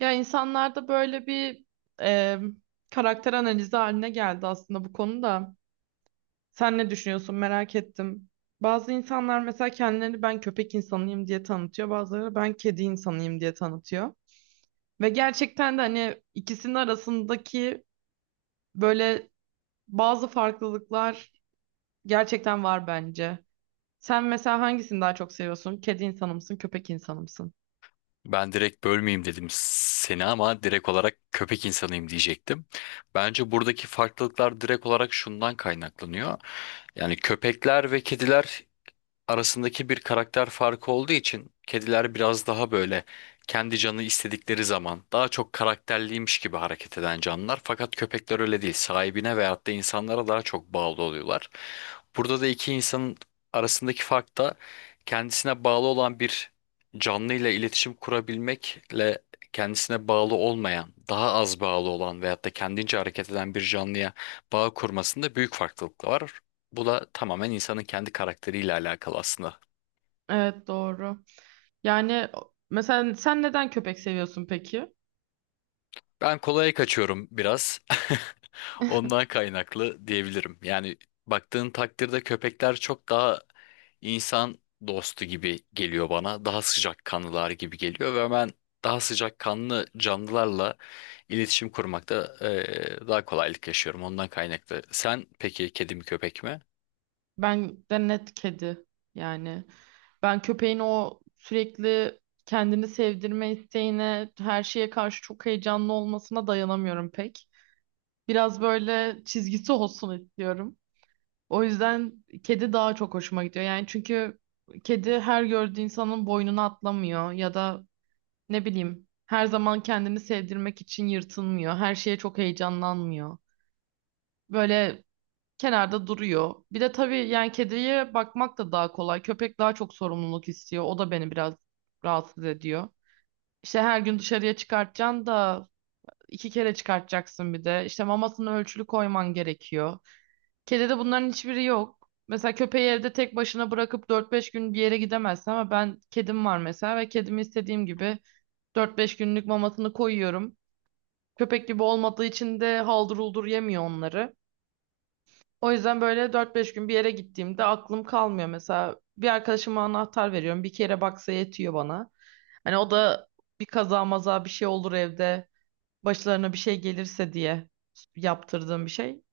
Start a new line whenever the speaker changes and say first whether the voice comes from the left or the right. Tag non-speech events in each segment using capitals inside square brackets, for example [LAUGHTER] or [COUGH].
right: Ya insanlarda böyle bir e, karakter analizi haline geldi aslında bu konuda. Sen ne düşünüyorsun merak ettim. Bazı insanlar mesela kendilerini ben köpek insanıyım diye tanıtıyor. Bazıları ben kedi insanıyım diye tanıtıyor. Ve gerçekten de hani ikisinin arasındaki böyle bazı farklılıklar gerçekten var bence. Sen mesela hangisini daha çok seviyorsun? Kedi insanı mısın, köpek insanı mısın?
left: Ben direkt bölmeyeyim dedim seni ama direkt olarak köpek insanıyım diyecektim. Bence buradaki farklılıklar direkt olarak şundan kaynaklanıyor. Yani köpekler ve kediler arasındaki bir karakter farkı olduğu için kediler biraz daha böyle kendi canı istedikleri zaman daha çok karakterliymiş gibi hareket eden canlılar. Fakat köpekler öyle değil. Sahibine veyahut da insanlara daha çok bağlı oluyorlar. Burada da iki insanın arasındaki fark da kendisine bağlı olan bir canlıyla iletişim kurabilmekle kendisine bağlı olmayan, daha az bağlı olan veyahut da kendince hareket eden bir canlıya bağ kurmasında büyük farklılık var. Bu da tamamen insanın kendi karakteriyle alakalı aslında.
right: Evet, doğru. Yani mesela sen neden köpek seviyorsun peki?
left: Ben kolaya kaçıyorum biraz. [LAUGHS] Ondan kaynaklı diyebilirim. Yani baktığın takdirde köpekler çok daha insan dostu gibi geliyor bana. Daha sıcakkanlılar gibi geliyor ve ben daha sıcakkanlı canlılarla iletişim kurmakta daha kolaylık yaşıyorum. Ondan kaynaklı. Sen peki kedi mi köpek mi?
right: Ben de net kedi yani. Ben köpeğin o sürekli kendini sevdirme isteğine, her şeye karşı çok heyecanlı olmasına dayanamıyorum pek. Biraz böyle çizgisi olsun istiyorum. O yüzden kedi daha çok hoşuma gidiyor. Yani çünkü kedi her gördüğü insanın boynuna atlamıyor ya da ne bileyim her zaman kendini sevdirmek için yırtınmıyor. Her şeye çok heyecanlanmıyor. Böyle kenarda duruyor. Bir de tabii yani kediye bakmak da daha kolay. Köpek daha çok sorumluluk istiyor. O da beni biraz rahatsız ediyor. İşte her gün dışarıya çıkartacaksın da iki kere çıkartacaksın bir de. İşte mamasını ölçülü koyman gerekiyor. Kedide bunların hiçbiri yok. Mesela köpeği evde tek başına bırakıp dört beş gün bir yere gidemezsin ama ben kedim var mesela ve kedimi istediğim gibi dört beş günlük mamasını koyuyorum. Köpek gibi olmadığı için de haldır uldur yemiyor onları. O yüzden böyle dört beş gün bir yere gittiğimde aklım kalmıyor. Mesela bir arkadaşıma anahtar veriyorum. Bir kere baksa yetiyor bana. Hani o da bir kaza maza bir şey olur evde. Başlarına bir şey gelirse diye yaptırdığım bir şey.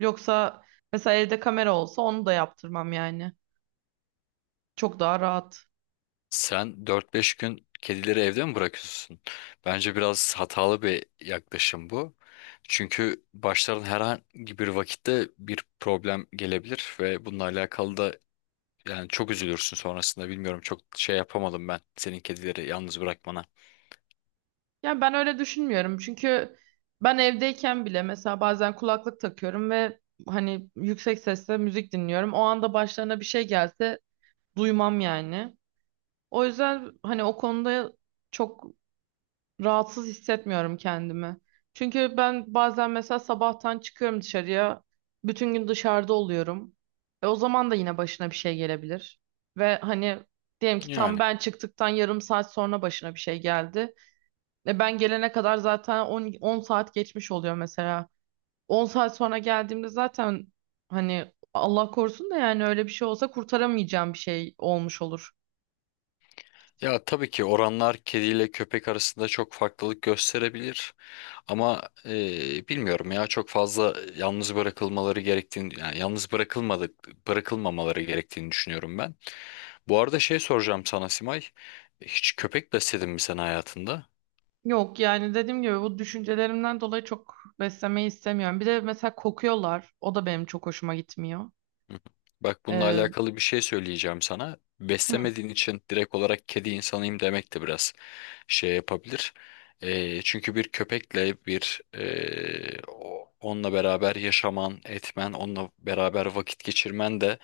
right: Yoksa mesela evde kamera olsa onu da yaptırmam yani. Çok daha rahat.
left: Sen dört beş gün kedileri evde mi bırakıyorsun? Bence biraz hatalı bir yaklaşım bu. Çünkü başların herhangi bir vakitte bir problem gelebilir ve bununla alakalı da yani çok üzülürsün sonrasında. Bilmiyorum çok şey yapamadım ben senin kedileri yalnız bırakmana.
right: Yani ben öyle düşünmüyorum. Çünkü ben evdeyken bile mesela bazen kulaklık takıyorum ve hani yüksek sesle müzik dinliyorum. O anda başlarına bir şey gelse duymam yani. O yüzden hani o konuda çok rahatsız hissetmiyorum kendimi. Çünkü ben bazen mesela sabahtan çıkıyorum dışarıya. Bütün gün dışarıda oluyorum. E o zaman da yine başına bir şey gelebilir. Ve hani diyelim ki tam
left: Yani
right: ben çıktıktan yarım saat sonra başına bir şey geldi. E ben gelene kadar zaten 10 saat geçmiş oluyor mesela. 10 saat sonra geldiğimde zaten hani Allah korusun da yani öyle bir şey olsa kurtaramayacağım bir şey olmuş olur.
left: ya tabii ki oranlar kediyle köpek arasında çok farklılık gösterebilir ama bilmiyorum ya çok fazla yalnız bırakılmaları gerektiğini yani yalnız bırakılmadık bırakılmamaları gerektiğini düşünüyorum ben. Bu arada şey soracağım sana Simay. Hiç köpek besledin mi sen hayatında?
right: Yok yani dediğim gibi bu düşüncelerimden dolayı çok beslemeyi istemiyorum. Bir de mesela kokuyorlar. O da benim çok hoşuma gitmiyor.
left: Hı. Hı. Bak bununla
right: Ee,
left: alakalı bir şey söyleyeceğim sana.
right: hı,
left: Beslemediğin için direkt olarak kedi insanıyım demek de biraz şey yapabilir. Çünkü bir köpekle bir onunla beraber yaşaman, etmen, onunla beraber vakit geçirmen de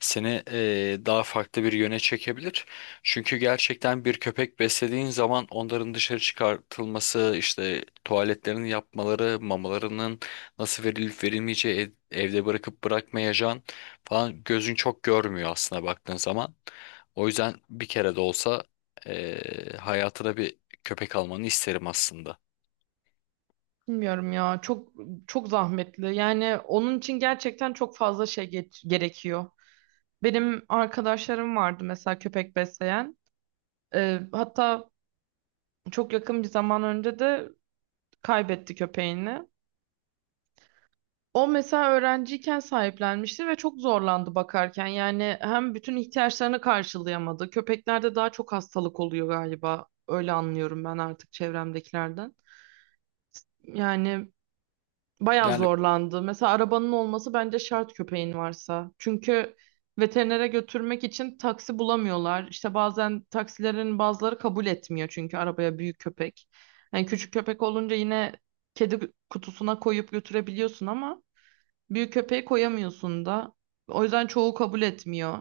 left: seni daha farklı bir yöne çekebilir. Çünkü gerçekten bir köpek beslediğin zaman onların dışarı çıkartılması, işte tuvaletlerini yapmaları, mamalarının nasıl verilip verilmeyeceği, evde bırakıp bırakmayacağın falan gözün çok görmüyor aslında baktığın zaman. O yüzden bir kere de olsa hayatına bir köpek almanı isterim aslında.
right: bilmiyorum ya, çok çok zahmetli. Yani onun için gerçekten çok fazla gerekiyor. Benim arkadaşlarım vardı mesela köpek besleyen. Hatta Çok yakın bir zaman önce de kaybetti köpeğini. O mesela öğrenciyken sahiplenmişti ve çok zorlandı bakarken. Yani hem bütün ihtiyaçlarını karşılayamadı. Köpeklerde daha çok hastalık oluyor galiba. Öyle anlıyorum ben artık çevremdekilerden. Yani bayağı
left: Yani.
right: zorlandı. Mesela arabanın olması bence şart köpeğin varsa. Çünkü veterinere götürmek için taksi bulamıyorlar. İşte bazen taksilerin bazıları kabul etmiyor çünkü arabaya büyük köpek. Yani küçük köpek olunca yine kedi kutusuna koyup götürebiliyorsun ama büyük köpeği koyamıyorsun da. O yüzden çoğu kabul etmiyor.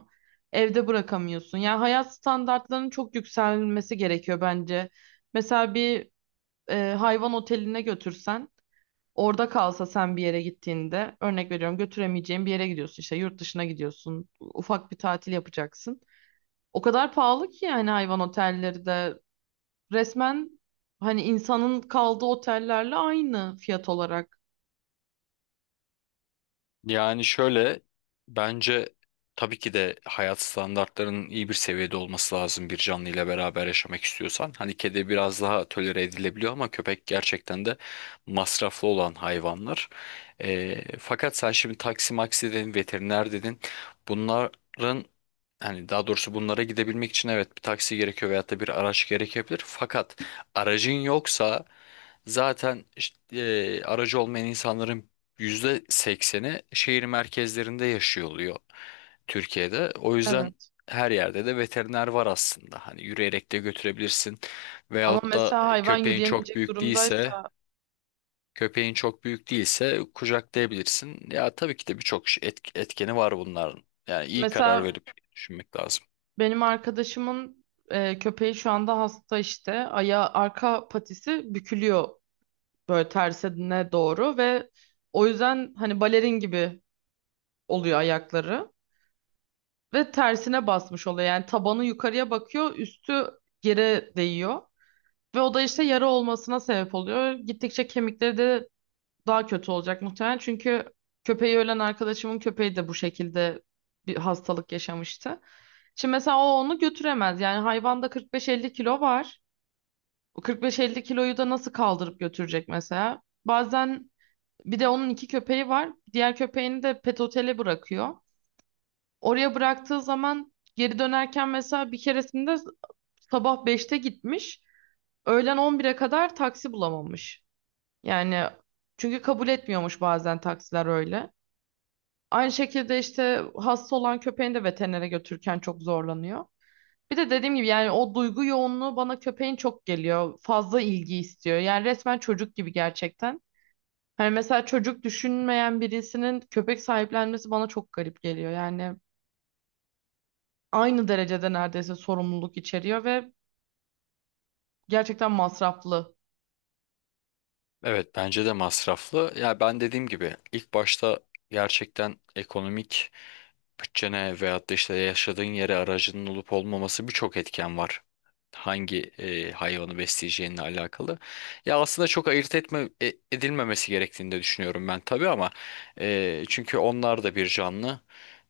right: Evde bırakamıyorsun. Yani hayat standartlarının çok yükselmesi gerekiyor bence. Mesela bir hayvan oteline götürsen, orada kalsa, sen bir yere gittiğinde, örnek veriyorum, götüremeyeceğin bir yere gidiyorsun, işte yurt dışına gidiyorsun, ufak bir tatil yapacaksın. O kadar pahalı ki yani hayvan otelleri de, resmen hani insanın kaldığı otellerle aynı fiyat olarak.
left: Yani şöyle bence tabii ki de hayat standartlarının iyi bir seviyede olması lazım bir canlı ile beraber yaşamak istiyorsan. Hani kedi biraz daha tolere edilebiliyor ama köpek gerçekten de masraflı olan hayvanlar. Fakat sen şimdi taksi maksi dedin, veteriner dedin. Bunların hani daha doğrusu bunlara gidebilmek için evet bir taksi gerekiyor veyahut da bir araç gerekebilir. Fakat aracın yoksa zaten işte, aracı olmayan insanların %80'i şehir merkezlerinde yaşıyor oluyor Türkiye'de. O yüzden
right: Evet.
left: her yerde de veteriner var aslında. Hani yürüyerek de götürebilirsin.
right: Ama
left: Veyahut da
right: mesela hayvan yürüyemeyecek durumdaysa,
left: köpeğin çok büyük değilse kucaklayabilirsin. Ya tabii ki de birçok etkeni var bunların. Yani iyi karar
right: mesela
left: verip düşünmek lazım.
right: benim arkadaşımın köpeği şu anda hasta, işte ayağı, arka patisi bükülüyor böyle tersine doğru ve o yüzden hani balerin gibi oluyor ayakları ve tersine basmış oluyor. Yani tabanı yukarıya bakıyor, üstü yere değiyor ve o da işte yara olmasına sebep oluyor. Gittikçe kemikleri de daha kötü olacak muhtemelen. Çünkü köpeği ölen arkadaşımın köpeği de bu şekilde bir hastalık yaşamıştı. Şimdi mesela o onu götüremez. Yani hayvanda 45-50 kilo var. O 45-50 kiloyu da nasıl kaldırıp götürecek mesela? Bazen bir de onun iki köpeği var. Diğer köpeğini de pet otele bırakıyor. Oraya bıraktığı zaman geri dönerken mesela bir keresinde sabah 5'te gitmiş. Öğlen 11'e kadar taksi bulamamış. Yani çünkü kabul etmiyormuş bazen taksiler öyle. Aynı şekilde işte hasta olan köpeğini de veterinere götürürken çok zorlanıyor. Bir de dediğim gibi yani o duygu yoğunluğu bana köpeğin çok geliyor. Fazla ilgi istiyor. Yani resmen çocuk gibi gerçekten. Hani mesela çocuk düşünmeyen birisinin köpek sahiplenmesi bana çok garip geliyor. Yani aynı derecede neredeyse sorumluluk içeriyor ve gerçekten masraflı.
left: Evet bence de masraflı. Ya ben dediğim gibi ilk başta gerçekten ekonomik bütçene veyahut da işte yaşadığın yere aracının olup olmaması birçok etken var. Hangi hayvanı besleyeceğinle alakalı. Ya aslında çok ayırt edilmemesi gerektiğini de düşünüyorum ben tabii ama çünkü onlar da bir canlı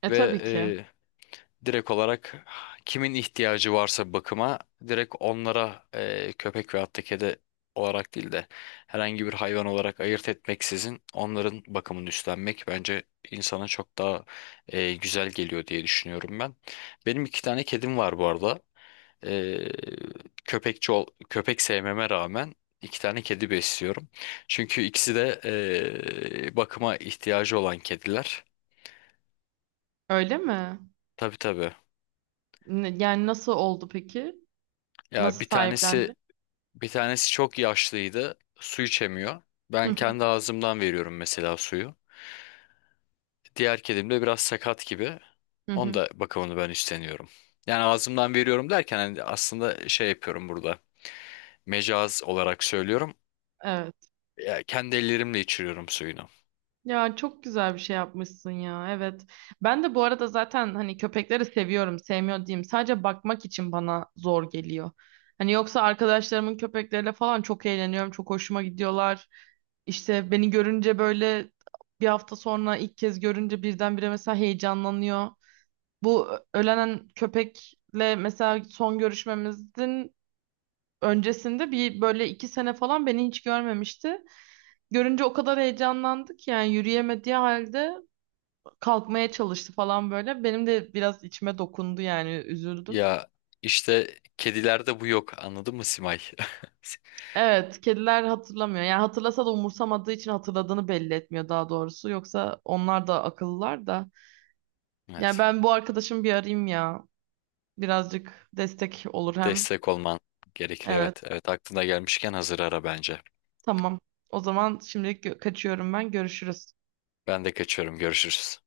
right: E
left: ve
right: tabii ki.
left: direkt olarak kimin ihtiyacı varsa bakıma direkt onlara köpek veyahut da kedi olarak değil de herhangi bir hayvan olarak ayırt etmeksizin onların bakımını üstlenmek bence insana çok daha güzel geliyor diye düşünüyorum ben. Benim iki tane kedim var bu arada. E, Köpek sevmeme rağmen iki tane kedi besliyorum. Çünkü ikisi de bakıma ihtiyacı olan kediler.
right: Öyle mi?
left: Tabii tabii.
right: Yani nasıl oldu peki?
left: Ya
right: Nasıl
left: bir
right: sahiplendi?
left: tanesi Bir tanesi çok yaşlıydı. Su içemiyor.
right: Hı
left: Ben
right: hı.
left: kendi ağzımdan veriyorum mesela suyu. Diğer kedim de biraz sakat gibi.
right: Hı
left: Onun
right: hı.
left: da bakımını ben üstleniyorum. Yani ağzımdan veriyorum derken hani aslında şey yapıyorum burada. Mecaz olarak söylüyorum.
right: Evet.
left: Ya kendi ellerimle içiriyorum suyunu.
right: Ya, çok güzel bir şey yapmışsın ya. Evet. Ben de bu arada zaten hani köpekleri seviyorum, sevmiyor diyeyim. Sadece bakmak için bana zor geliyor. Hani yoksa arkadaşlarımın köpekleriyle falan çok eğleniyorum, çok hoşuma gidiyorlar. İşte beni görünce böyle, bir hafta sonra ilk kez görünce birdenbire mesela heyecanlanıyor. Bu ölenen köpekle mesela son görüşmemizin öncesinde bir böyle iki sene falan beni hiç görmemişti. Görünce o kadar heyecanlandık yani, yürüyemediği halde kalkmaya çalıştı falan böyle. Benim de biraz içime dokundu yani, üzüldüm.
left: Ya işte kedilerde bu yok. Anladın mı Simay? [LAUGHS]
right: Evet, kediler hatırlamıyor. Yani hatırlasa da umursamadığı için hatırladığını belli etmiyor daha doğrusu. Yoksa onlar da akıllılar da. Yani
left: Evet.
right: ben bu arkadaşımı bir arayayım ya. Birazcık destek olur hem.
left: Destek olman gerekir.
right: Evet.
left: Evet. Evet aklına gelmişken hazır ara bence.
right: Tamam. O zaman şimdilik kaçıyorum ben. Görüşürüz.
left: Ben de kaçıyorum. Görüşürüz.